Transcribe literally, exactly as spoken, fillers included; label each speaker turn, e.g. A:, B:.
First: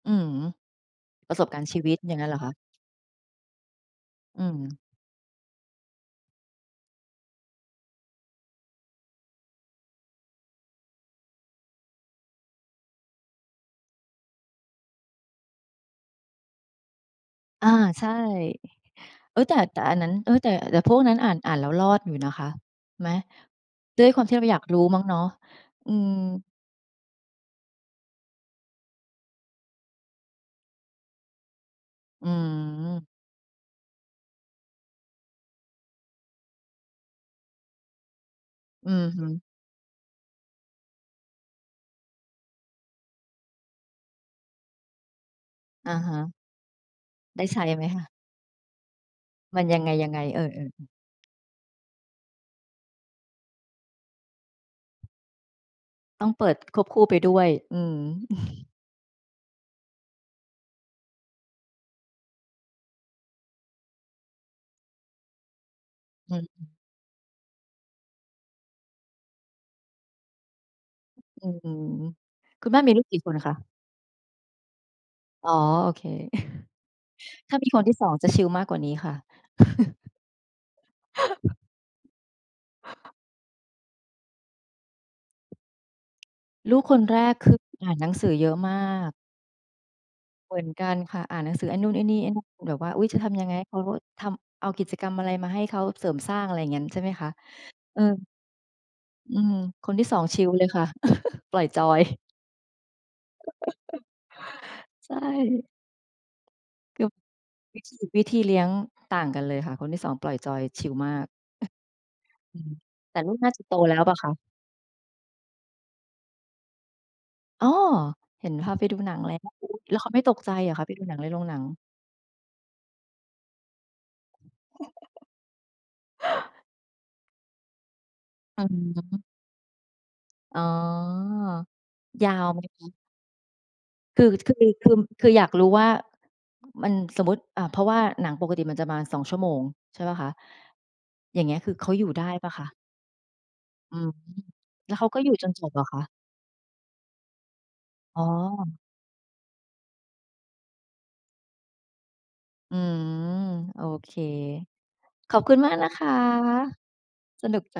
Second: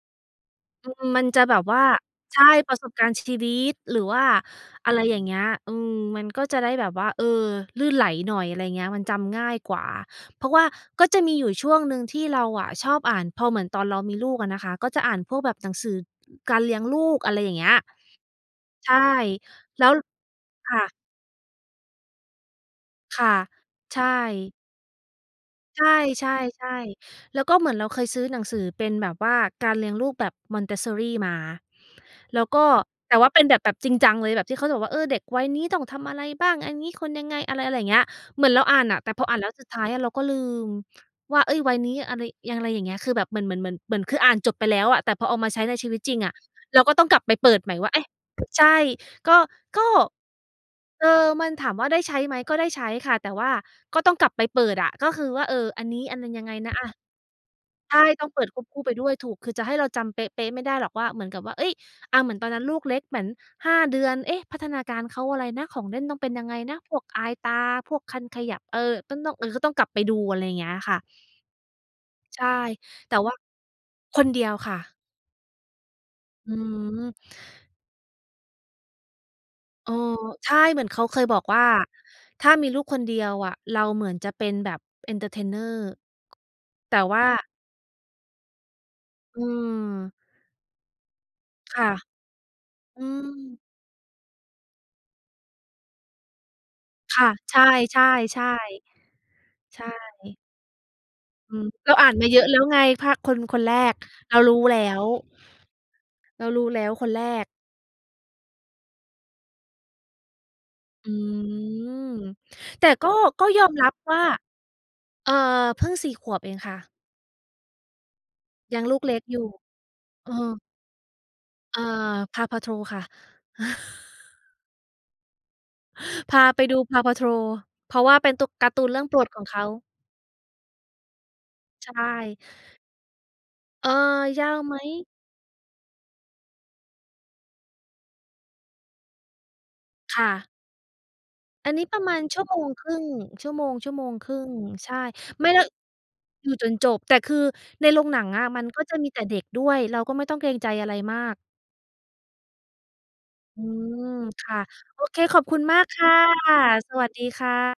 A: อืม
B: อืม มัน
A: ประ
B: จ
A: ส
B: ะ
A: บ
B: แบ
A: กา
B: บ
A: รณ์
B: ว
A: ชี
B: ่า
A: วิตอย่างงั้นเหร
B: ใช
A: อ
B: ่
A: คะ?
B: ประสบการณ์ชีวิต หรือว่า
A: อืม
B: อะไรอย่างเงี้ย อืม มันก็จะได้แบบว่า เออ ลื่นไหลหน่อย อะไรอย่างเงี้ย มันจำง่ายกว่า เพราะว่าก็จะมีอยู่ช่วงหนึ่งที่เราอะชอบอ่าน พอเหมือนตอนเรามีลูกอะนะคะ ก็จะอ่านพวกแบบหนังสือการเลี้ยงลูก อะไรอย่างเง
A: อ
B: ี
A: า
B: ้ย
A: ใช่
B: ใช่
A: เอ๊ย แต่ แต
B: แ
A: ่
B: ล้ว
A: อันนั้น เอ๊ย แต่
B: ค
A: แต
B: ่
A: ่พ
B: ะ
A: วกนั้นอ่าน อ่านแล้วรอดอยู่นะคะ ไหม?
B: ค่ะ ใช
A: ด้วยความที่เรา
B: ่
A: อยากรู้มั้งเนาะ
B: ใช่
A: อื
B: ใช่
A: ม
B: ใช่ แล้วก็เหมือนเราเคยซื้อหนังสือเป็นแบบว่าการเลี้ยงลูกแบบ Montessori มา
A: อื
B: แล้วก็
A: ม
B: แต่ว่าเป็นแบบ แบบจริงจังเลยแบบที่เขาจะบอกว่า เออ เด็กวัยนี้ต้องทำอะไรบ้าง? อันนี้ควรยังไง? อะไร อะไรอย่างเงี้ย เหมือนเราอ่าน
A: อื
B: น่ะ
A: อ
B: แต่
A: ฮ
B: พ
A: ึ
B: ออ่านแล้วสุดท้ายอะเราก็ลืมว่า เอ๊ย วัยนี้อะไร อย่างไรอย่างเงี้ย คือแบบเหมือน เหมือน เหมือน เหมือน คืออ่านจบไปแล้วอะ แต่พอเอามาใช้ในช
A: อ
B: ี
A: ะ
B: วิต
A: ฮ
B: จริงอ
A: ะ
B: ะ เราก็ต้องกลับไป
A: ได
B: เ
A: ้
B: ปิ
A: ใช
B: ด
A: ้
B: ใหม่
A: ไหม
B: ว่า เ
A: ค
B: อ๊
A: ะ?
B: ะ ใช่ ก็
A: มันย
B: ก
A: ั
B: ็
A: งไง ยังไง เออ ๆ อือ
B: เออ มันถามว่าได้ใช้ไหม? ก็ได้ใช้ค่ะ แต่ว่าก็ต้องกลับไปเปิดอะ ก็คือว่า เออ อันนี้อัน
A: ต
B: น
A: ้
B: ั
A: อ
B: ้
A: ง
B: นย
A: เป
B: ังไ
A: ิ
B: ง
A: ด
B: นะ
A: ค
B: อ
A: วบ
B: ะ
A: คู่ไปด้วย อื
B: ใช
A: ม
B: ่ ต้องเปิดควบคู่ไปด้วย ถูก คือจะให้เราจำเป๊ะ ๆ ไม่ได้หรอกว่า เหมือนกับว่า เอ๊ย อะ เหมือนตอนนั้นลูกเล็กเหมือน ห้า เดือน เอ๊ะ พัฒนาการเขาอะไรนะ? ของเล่นต้องเป็
A: อ
B: น
A: ื
B: ยังไง
A: ม
B: นะ? พวกอายตา พวกคันขยับ เออ ก็ต้อง เออ ก็ต้องกลับไปดู อะไรอย่างเงี้ยค่ะ
A: อืม
B: ใช่
A: คุณแม่มีลูก
B: แต
A: ก
B: ่
A: ี่
B: ว
A: ค
B: ่า
A: นอะคะ?
B: คนเดียวค่ะ
A: อ๋อ โอเค
B: อืม
A: ถ้ามีคนที่ สอง จะชิลมากกว่านี้ค่ะ
B: เออ ใช่ เหมือนเขาเคยบอกว่า ถ้ามีลูกคนเดียวอะ เราเหมือนจะเป็นแบบ entertainer
A: ลูก
B: แต
A: ค
B: ่
A: นแ
B: ว
A: ร
B: ่า
A: ก คือ อ่านหนังสือเยอะมาก
B: อืม
A: เหมือนกันค่ะ อ่านหนังสือไ
B: ค
A: อ้
B: ่
A: น
B: ะ
A: ู่น ไอ้นี่ ไอ้นั่น แบบว่า
B: อ
A: อ
B: ื
A: ุ๊ย จะทำยังไง
B: ม
A: ให้เขาทำ เอากิจกรรมอะไรมาให้เขาเสริมสร้าง อะไรอย่างงั้น ใช่ไหม
B: ค
A: ค
B: ่
A: ะ?
B: ะ ใช
A: เออ
B: ่ ๆ
A: อืม
B: ๆ ใช
A: คนที่ สอง
B: ่
A: ชิลเลยค่ะ
B: อ
A: ป
B: ื
A: ล่อย
B: ม
A: จอ
B: เรา
A: ย
B: อ่านมาเยอะ แล้วไงพะ คน คนแรก เรารู้แล้ว
A: ใช่
B: เรารู้แล้วคนแรก
A: วิธี วิธีเลี้ยงต่างกันเลยค่ะ คนที่ สอง ปล่อยจอยชิล
B: อ
A: ม
B: ื
A: าก
B: ม
A: อืม
B: แต่ก็
A: แต่ลูก
B: ก็
A: น่าจ
B: ย
A: ะ
B: อ
A: โต
B: มรั
A: แล
B: บ
A: ้วเปล
B: ว
A: ่า
B: ่า
A: คะ?
B: เออ เพิ่ง สี่ ขวบเองค่ะ
A: อ๋อ เห็นพา
B: ยั
A: ไป
B: งล
A: ด
B: ู
A: ู
B: กเ
A: หนั
B: ล็
A: ง
B: ก
A: แล้
B: อย
A: ว
B: ู่
A: แล้วเขาไม่
B: เ
A: ต
B: อ
A: กใจ
B: อ
A: เหรอคะไปดูหนังในโรงหนัง?
B: เออ PAW Patrol ค่ะ พาไปดู PAW Patrol เพราะว่าเป็นตู
A: อื
B: ก
A: อ
B: าร์ตูนเรื่องโ
A: ฮ
B: ปร
A: ึ
B: ดของเขา
A: อ๋อ
B: ใช
A: ยา
B: ่
A: วไหมคะ?
B: เออ
A: คือ
B: ยา
A: คือ
B: วไหม?
A: คือ คืออยากรู้ว่า มันสมมุติ อา เพราะว่าหนังปกติมันจะประมาณ สอง ชั่วโมง ใช่เปล่า
B: ค
A: ค
B: ่
A: ะ?
B: ะ
A: อย่างเงี้ย ค
B: อั
A: ือ
B: นนี
A: เข
B: ้
A: า
B: ปร
A: อย
B: ะ
A: ู่
B: มา
A: ได
B: ณ
A: ้
B: ชั่
A: เป
B: ว
A: ล่า
B: โม
A: คะ?
B: งครึ่ง ชั่วโมง ชั่
A: อ
B: ว
A: ื
B: โม
A: ม
B: งครึ่ง ใ
A: แ
B: ช
A: ล้วเข
B: ่
A: าก็อยู่จ
B: ไม่
A: น
B: แล
A: จ
B: ้ว
A: บเหรอคะ?
B: อยู่จนจบ แต่คือในโรงห
A: อ
B: น
A: ๋
B: ังอะ มัน
A: อ
B: ก็จะมีแต่เด็กด้วย เราก็ไม่ต้องเกรงใจอะไรมาก
A: อืม
B: อื
A: โอ
B: ม
A: เค
B: ค่ะ โอเค
A: ข
B: ข
A: อ
B: อ
A: บ
B: บ
A: คุ
B: คุ
A: ณ
B: ณ
A: มา
B: ม
A: ก
B: า
A: น
B: ก
A: ะ
B: ค
A: ค
B: ่
A: ะ
B: ะ สวัสดีค
A: ส
B: ่
A: นุกจั
B: ะ
A: ง